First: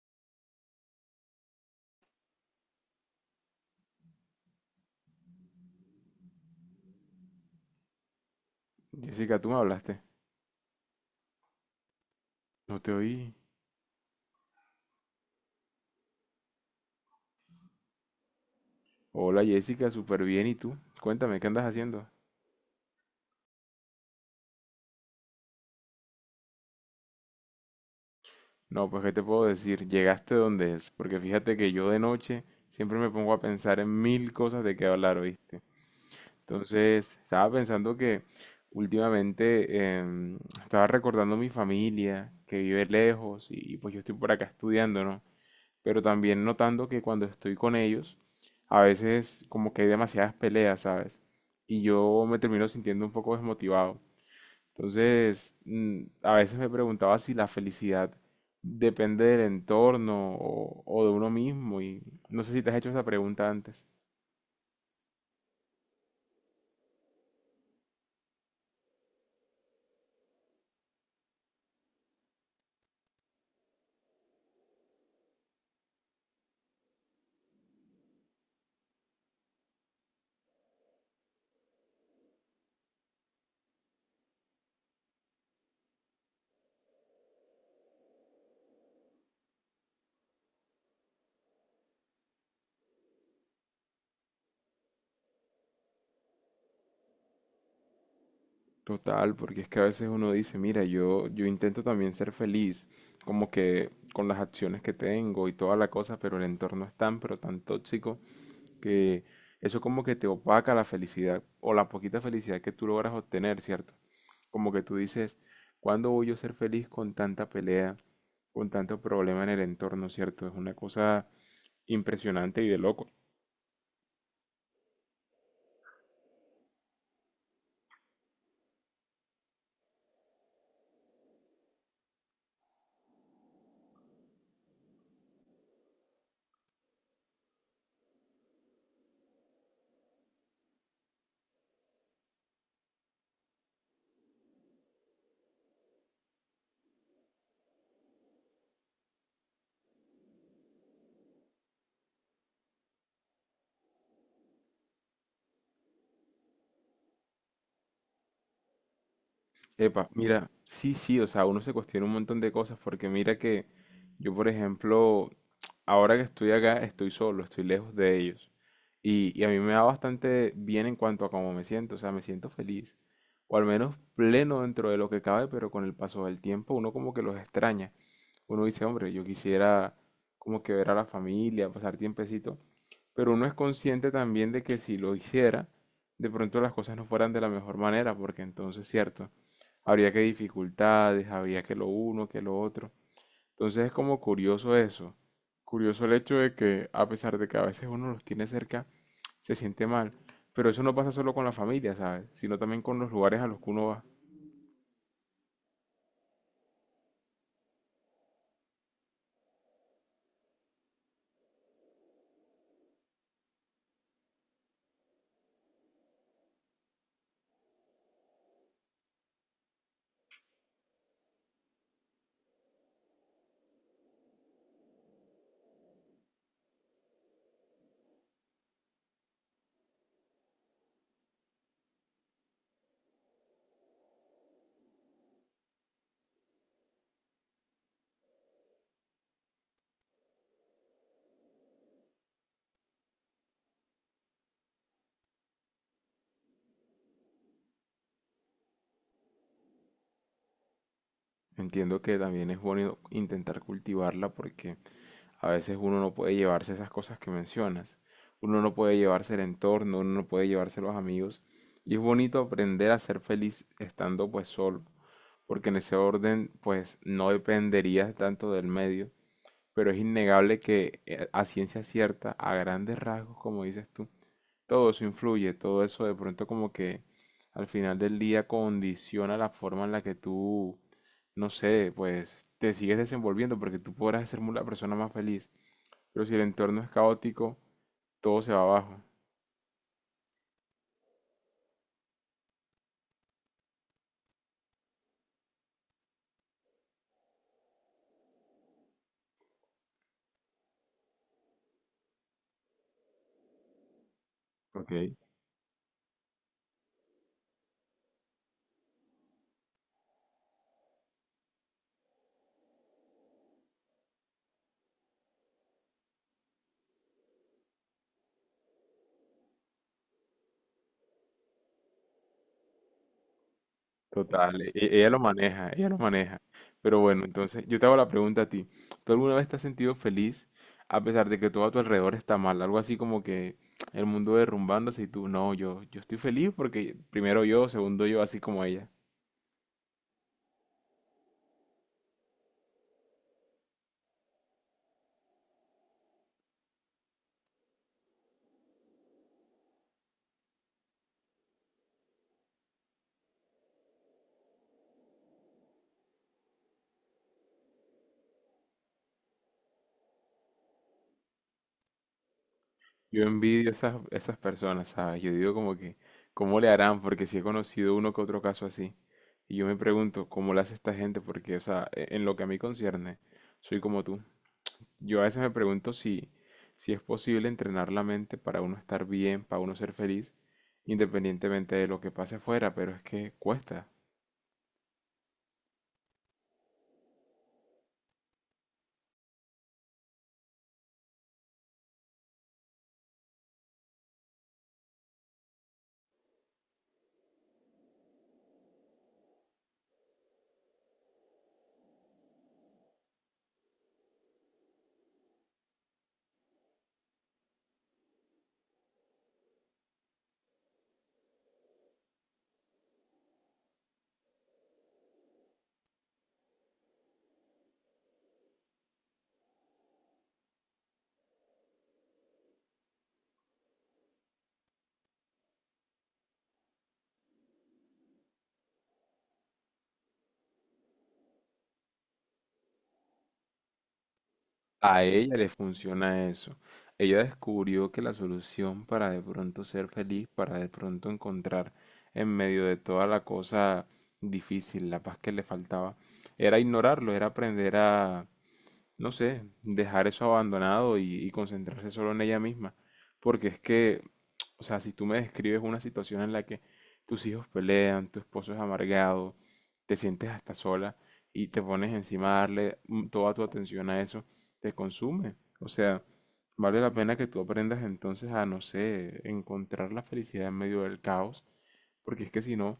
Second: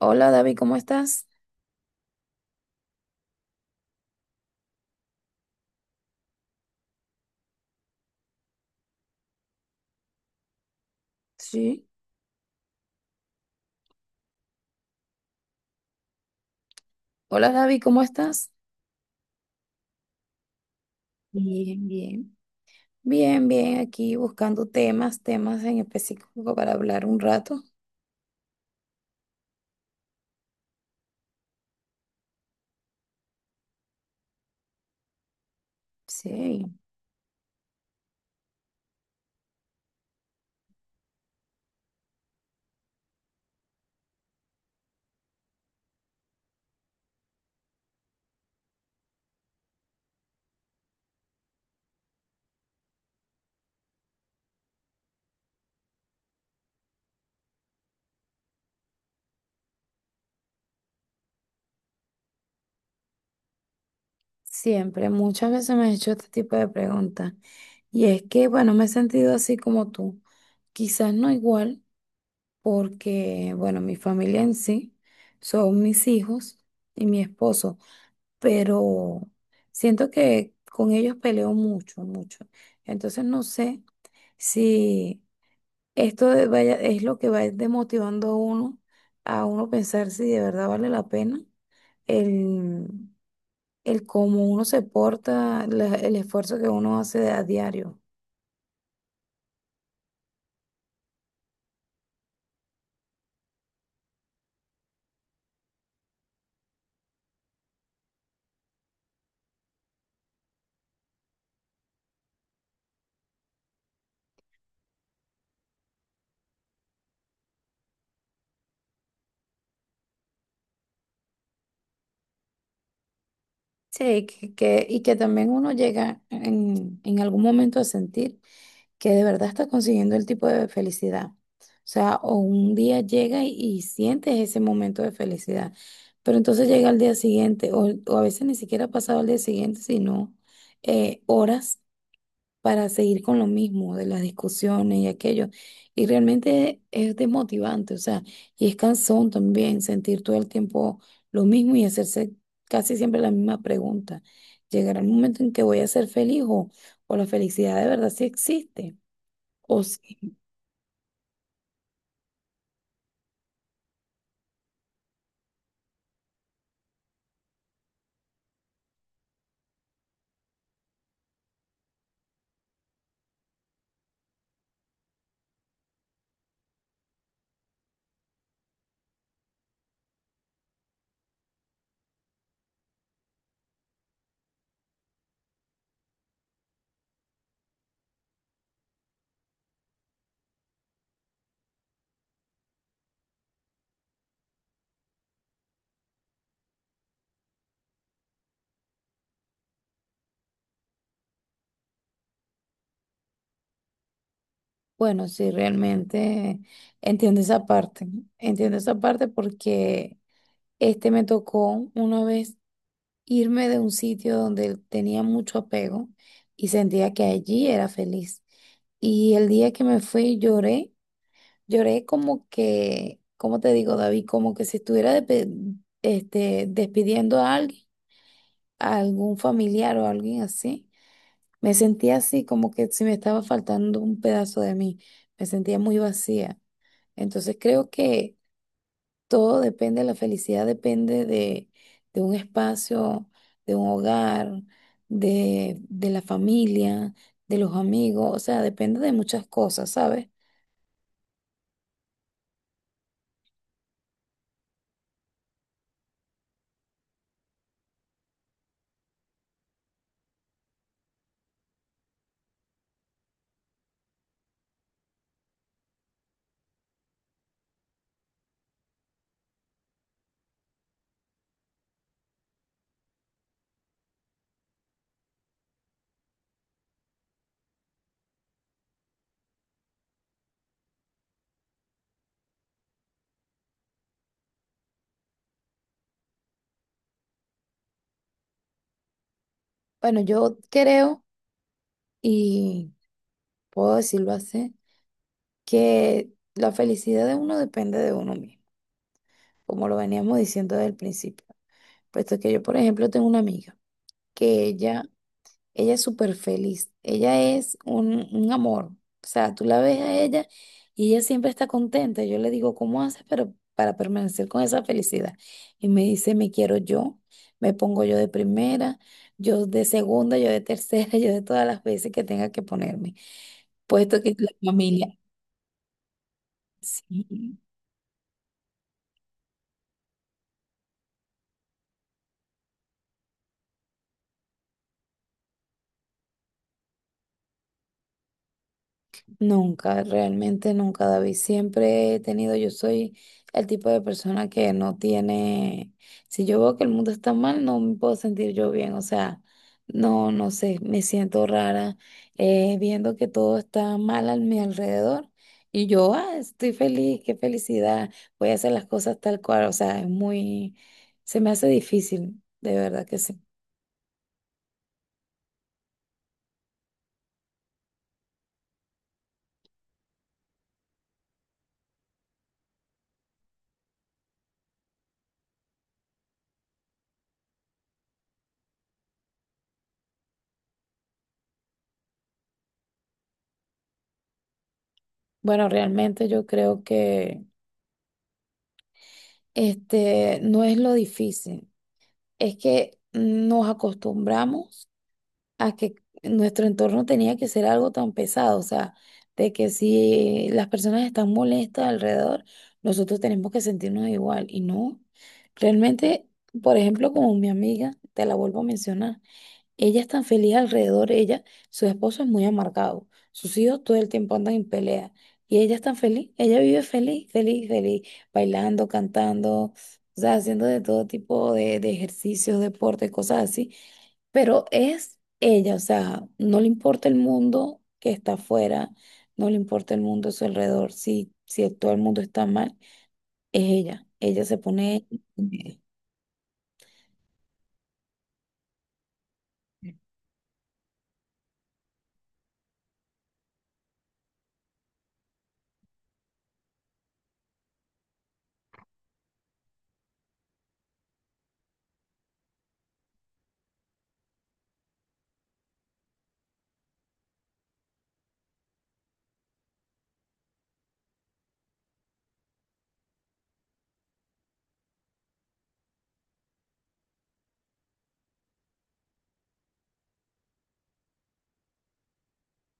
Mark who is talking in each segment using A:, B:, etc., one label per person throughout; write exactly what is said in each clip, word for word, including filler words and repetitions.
A: Hola David, ¿cómo estás?
B: Jessica, tú me hablaste.
A: Sí.
B: No te oí.
A: Hola David, ¿cómo estás?
B: Hola Jessica, súper bien. ¿Y tú? Cuéntame, ¿qué andas
A: Bien,
B: haciendo?
A: bien. Bien, bien, aquí buscando temas, temas en específico para hablar un rato.
B: No, pues ¿qué te puedo decir? Llegaste donde es, porque fíjate que yo de noche siempre me pongo a pensar en mil cosas de qué hablar, ¿oíste?
A: Sí,
B: Entonces, estaba pensando que últimamente em, estaba recordando mi familia, que vive lejos, y, y pues yo estoy por acá estudiando, ¿no? Pero también notando que cuando estoy con ellos, a veces como que hay demasiadas peleas, ¿sabes? Y yo me termino sintiendo un poco desmotivado. Entonces, mm, a veces me preguntaba si la felicidad depende del entorno o, o de uno mismo y no sé si te has hecho esa pregunta antes.
A: siempre, muchas veces me he hecho este tipo de preguntas. Y es que, bueno, me he sentido así como tú. Quizás no igual, porque, bueno, mi familia en sí son mis hijos y mi esposo, pero siento que con ellos peleo mucho, mucho. Entonces no sé. Sí, esto de- vaya, es lo que va desmotivando a uno, a uno pensar si de verdad vale la pena el, el cómo uno se porta, la- el esfuerzo que uno hace a diario.
B: Total, porque es que a veces uno dice, mira, yo, yo intento también ser feliz, como que con las acciones que tengo y toda la cosa, pero el entorno es tan, pero tan tóxico que eso como que te opaca la felicidad o la poquita felicidad que tú logras obtener, ¿cierto? Como que tú dices, ¿cuándo voy yo a ser feliz con tanta pelea, con tanto problema en el entorno? ¿Cierto? Es una cosa impresionante y de loco.
A: Sí, que, que- y que también uno llega en, en algún momento a sentir que de verdad estás consiguiendo el tipo de felicidad. O sea, o un día llega y, y sientes ese momento de felicidad, pero entonces llega al día siguiente, o, o a veces ni siquiera ha pasado al día siguiente, sino eh, horas para seguir con lo mismo, de las discusiones y aquello. Y realmente es desmotivante, o sea, y es cansón también sentir todo el tiempo lo mismo y hacerse casi siempre la misma pregunta. ¿Llegará el momento en que voy a ser feliz, o, o la felicidad de verdad sí existe? O
B: Epa,
A: sí,
B: mira, sí, sí, o sea, uno se cuestiona un montón de cosas porque mira que yo, por ejemplo, ahora que estoy acá, estoy solo, estoy lejos de ellos. Y, y a mí me da bastante bien en cuanto a cómo me siento, o sea, me siento feliz, o al menos pleno dentro de lo que cabe, pero con el paso del tiempo uno como que los extraña. Uno dice, hombre, yo quisiera como que ver a la familia, pasar tiempecito, pero uno es consciente también de que si lo hiciera, de pronto las cosas no fueran de la mejor manera, porque entonces, cierto, habría que dificultades, había que lo uno, que lo otro. Entonces es como curioso eso. Curioso el hecho de que a pesar de que a veces uno los tiene cerca, se siente mal. Pero eso no pasa solo con la familia, ¿sabes? Sino también con los lugares a los que uno va.
A: bueno, sí, realmente entiendo esa parte, entiendo esa parte porque este me tocó una vez irme de un sitio donde tenía mucho apego y sentía que allí era feliz. Y el día que me fui lloré, lloré como que, ¿cómo te digo, David? Como que si estuviera depe- este, despidiendo a alguien, a algún familiar o alguien así. Me sentía así, como que si me estaba faltando un pedazo de mí. Me sentía muy vacía. Entonces creo que todo depende, la felicidad depende de, de un espacio, de un hogar, de, de la familia, de los amigos. O sea, depende de muchas cosas, ¿sabes?
B: Entiendo que también es bueno intentar cultivarla porque a veces uno no puede llevarse esas cosas que mencionas. Uno no puede llevarse el entorno, uno no puede llevarse los amigos. Y es bonito aprender a ser feliz estando pues solo. Porque en ese orden pues no dependerías tanto del medio, pero es innegable que eh, a ciencia cierta, a grandes rasgos, como dices tú, todo eso influye, todo eso de pronto como que al final del día condiciona la forma en la que tú, no sé, pues te sigues desenvolviendo, porque tú podrás ser mu- la persona más feliz, pero si el entorno es caótico, todo se va abajo.
A: Bueno, yo creo, y puedo decirlo así, que la felicidad de uno depende de uno mismo, como lo veníamos diciendo desde el principio. Puesto que yo, por ejemplo, tengo una amiga que
B: Ok.
A: ella. Ella es súper feliz. Ella es un, un amor. O sea, tú la ves a ella y ella siempre está contenta. Yo le digo, ¿cómo haces pero para permanecer con esa felicidad? Y me dice, me quiero yo. Me pongo yo de primera, yo de segunda, yo de tercera, yo de todas las veces que tenga que ponerme. Puesto que la
B: Total, e- ella
A: familia,
B: lo maneja, ella lo maneja. Pero bueno,
A: sí,
B: entonces yo te hago la pregunta a ti. ¿Tú alguna vez te has sentido feliz a pesar de que todo a tu alrededor está mal? Algo así como que el mundo derrumbándose y tú, no, yo, yo estoy feliz porque primero yo, segundo yo, así como ella.
A: nunca, realmente nunca, David. Siempre he tenido, yo soy el tipo de persona que no tiene, si yo veo que el mundo está mal, no me puedo sentir yo bien, o sea, no, no sé, me siento rara, eh, viendo que todo está mal a mi alrededor y yo, ah, estoy feliz, qué felicidad, voy a hacer las cosas tal cual, o sea, es muy, se me hace difícil, de verdad que
B: Yo
A: sí.
B: envidio esas, esas personas, ¿sabes? Yo digo como que, ¿cómo le harán? Porque sí he conocido uno que otro caso así. Y yo me pregunto, ¿cómo le hace esta gente? Porque, o sea, e- en lo que a mí concierne, soy como tú. Yo a veces me pregunto si, si es posible entrenar la mente para uno estar bien, para uno ser feliz, independientemente de lo que pase afuera, pero es que cuesta.
A: Bueno, realmente yo creo que este no es lo difícil. Es que nos acostumbramos a que nuestro entorno tenía que ser algo tan pesado, o sea, de que si las personas están molestas alrededor, nosotros tenemos que sentirnos igual. Y no, realmente, por ejemplo, como mi amiga, te la vuelvo a mencionar. Ella es tan feliz alrededor de ella, su esposo es muy amargado, sus hijos todo el tiempo andan en pelea y ella es tan feliz, ella vive feliz, feliz, feliz, bailando, cantando, o sea, haciendo de todo tipo de, de ejercicios, deporte, cosas así, pero es ella, o sea, no le importa el mundo que está afuera, no le importa el mundo a su alrededor, si, si todo el mundo está mal, es ella, ella se
B: A
A: pone...
B: ella le funciona eso. Ella descubrió que la solución para de pronto ser feliz, para de pronto encontrar en medio de toda la cosa difícil, la paz que le faltaba, era ignorarlo, era aprender a, no sé, dejar eso abandonado y, y concentrarse solo en ella misma. Porque es que o sea, si tú me describes una situación en la que tus hijos pelean, tu esposo es amargado, te sientes hasta sola y te pones encima a darle mm, toda tu atención a eso, te consume. O sea, vale la pena que tú aprendas entonces a, no sé, encontrar la felicidad en medio del caos, porque es que si no,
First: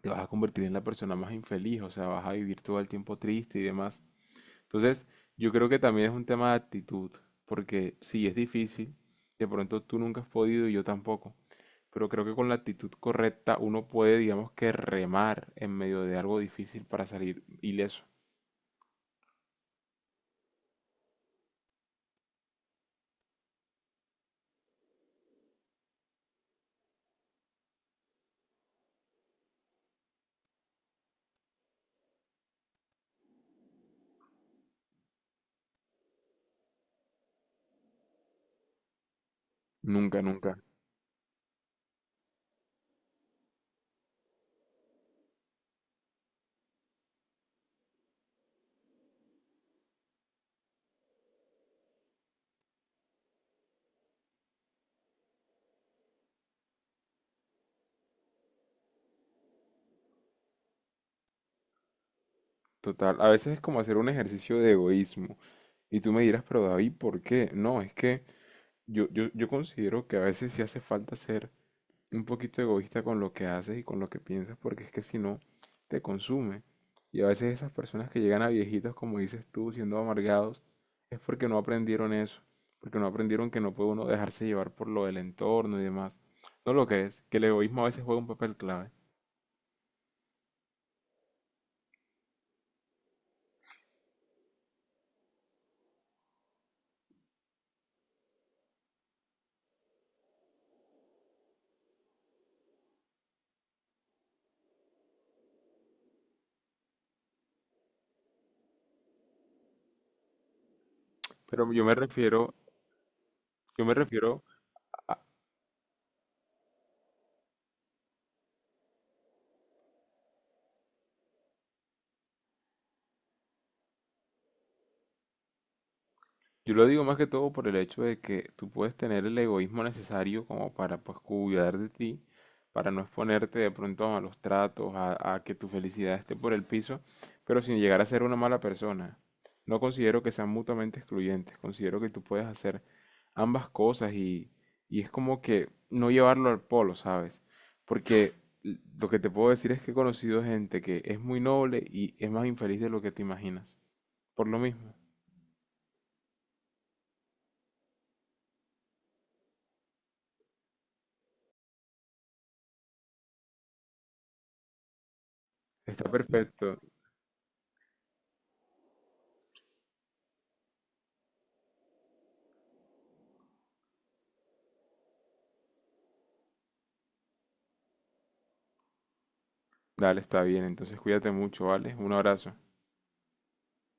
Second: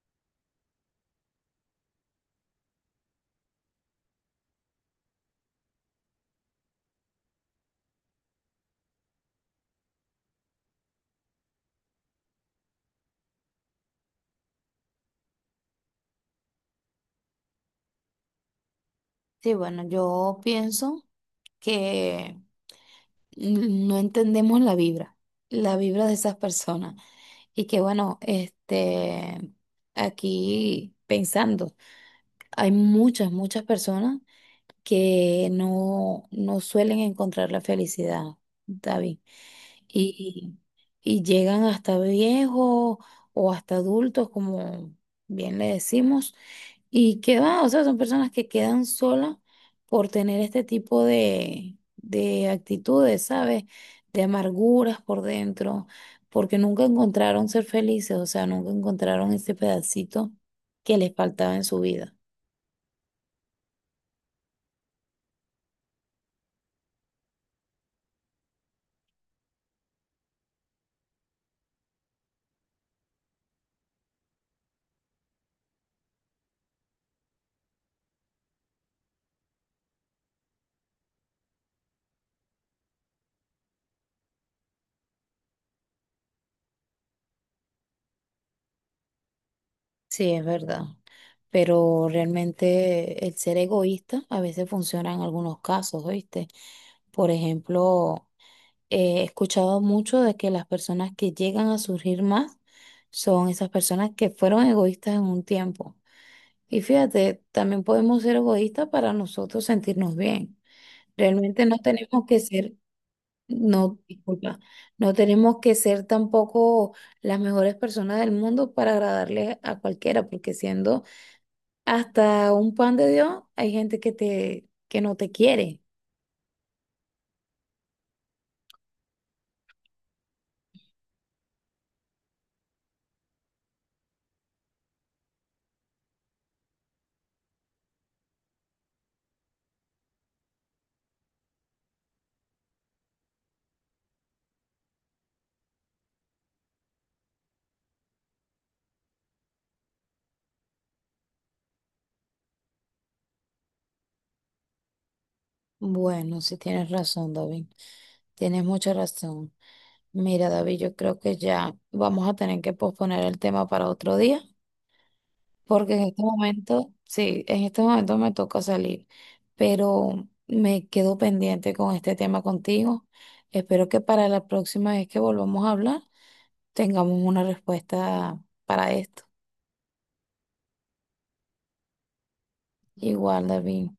B: te vas a convertir en la persona más infeliz, o sea, vas a vivir todo el tiempo triste y demás. Entonces, yo creo que también es un tema de actitud, porque sí, es difícil, de pronto tú nunca has podido y yo tampoco, pero creo que con la actitud correcta uno puede, digamos que remar en medio de algo difícil para salir ileso.
A: Sí, bueno, yo pienso que no entendemos la vibra, la vibra de esas personas. Y que bueno, este, aquí pensando, hay muchas, muchas personas que no, no suelen encontrar la felicidad, David.
B: Nunca,
A: Y,
B: nunca.
A: y llegan hasta viejos o hasta adultos, como bien le decimos, y que va, o sea, son personas que quedan solas por tener este tipo de, de actitudes, ¿sabes? De amarguras por dentro, porque nunca encontraron ser felices, o sea, nunca encontraron ese pedacito que les faltaba en su vida.
B: Total. A veces es como hacer un ejercicio de egoísmo. Y tú me dirás, pero David, ¿por qué? No, es que yo, yo, yo considero que a veces sí hace falta ser un poquito egoísta con lo que haces y con lo que piensas, porque es que si no, te consume. Y a veces esas personas que llegan a viejitos, como dices tú, siendo amargados, es porque no aprendieron eso, porque no aprendieron que no puede uno dejarse llevar por lo del entorno y demás. ¿No lo crees? Que el egoísmo a veces juega un papel clave.
A: Sí, es verdad, pero realmente el ser egoísta a veces funciona en algunos casos, ¿oíste? Por ejemplo, eh, he escuchado mucho de que las personas que llegan a surgir más son esas personas que fueron egoístas en un tiempo. Y fíjate, también podemos ser egoístas para nosotros sentirnos bien. Realmente
B: Pero
A: no
B: yo me
A: tenemos que
B: refiero,
A: ser,
B: yo me
A: no,
B: refiero
A: disculpa, no tenemos que ser tampoco las mejores personas del mundo para agradarle a cualquiera, porque siendo hasta un pan de Dios hay gente que te que no te quiere.
B: yo lo digo más que todo por el hecho de que tú puedes tener el egoísmo necesario como para pues cuidar de ti, para no exponerte de pronto a malos tratos, a, a que tu felicidad esté por el piso, pero sin llegar a ser una mala persona. No considero que sean mutuamente excluyentes, considero que tú puedes hacer ambas cosas y, y es como que no llevarlo al polo, ¿sabes? Porque l- lo que te puedo decir es que he conocido gente que es muy noble y es más infeliz de lo que te imaginas. Por lo mismo.
A: Bueno, sí tienes razón, David. Tienes mucha razón. Mira, David, yo creo que ya vamos a tener que posponer el tema para otro día, porque en
B: Está
A: este
B: perfecto.
A: momento, sí, en este momento me toca salir, pero me quedo pendiente con este tema contigo. Espero que para la próxima vez que volvamos a hablar tengamos una respuesta para esto.
B: Dale, está bien. Entonces cuídate mucho, ¿vale? Un abrazo.
A: Igual, David.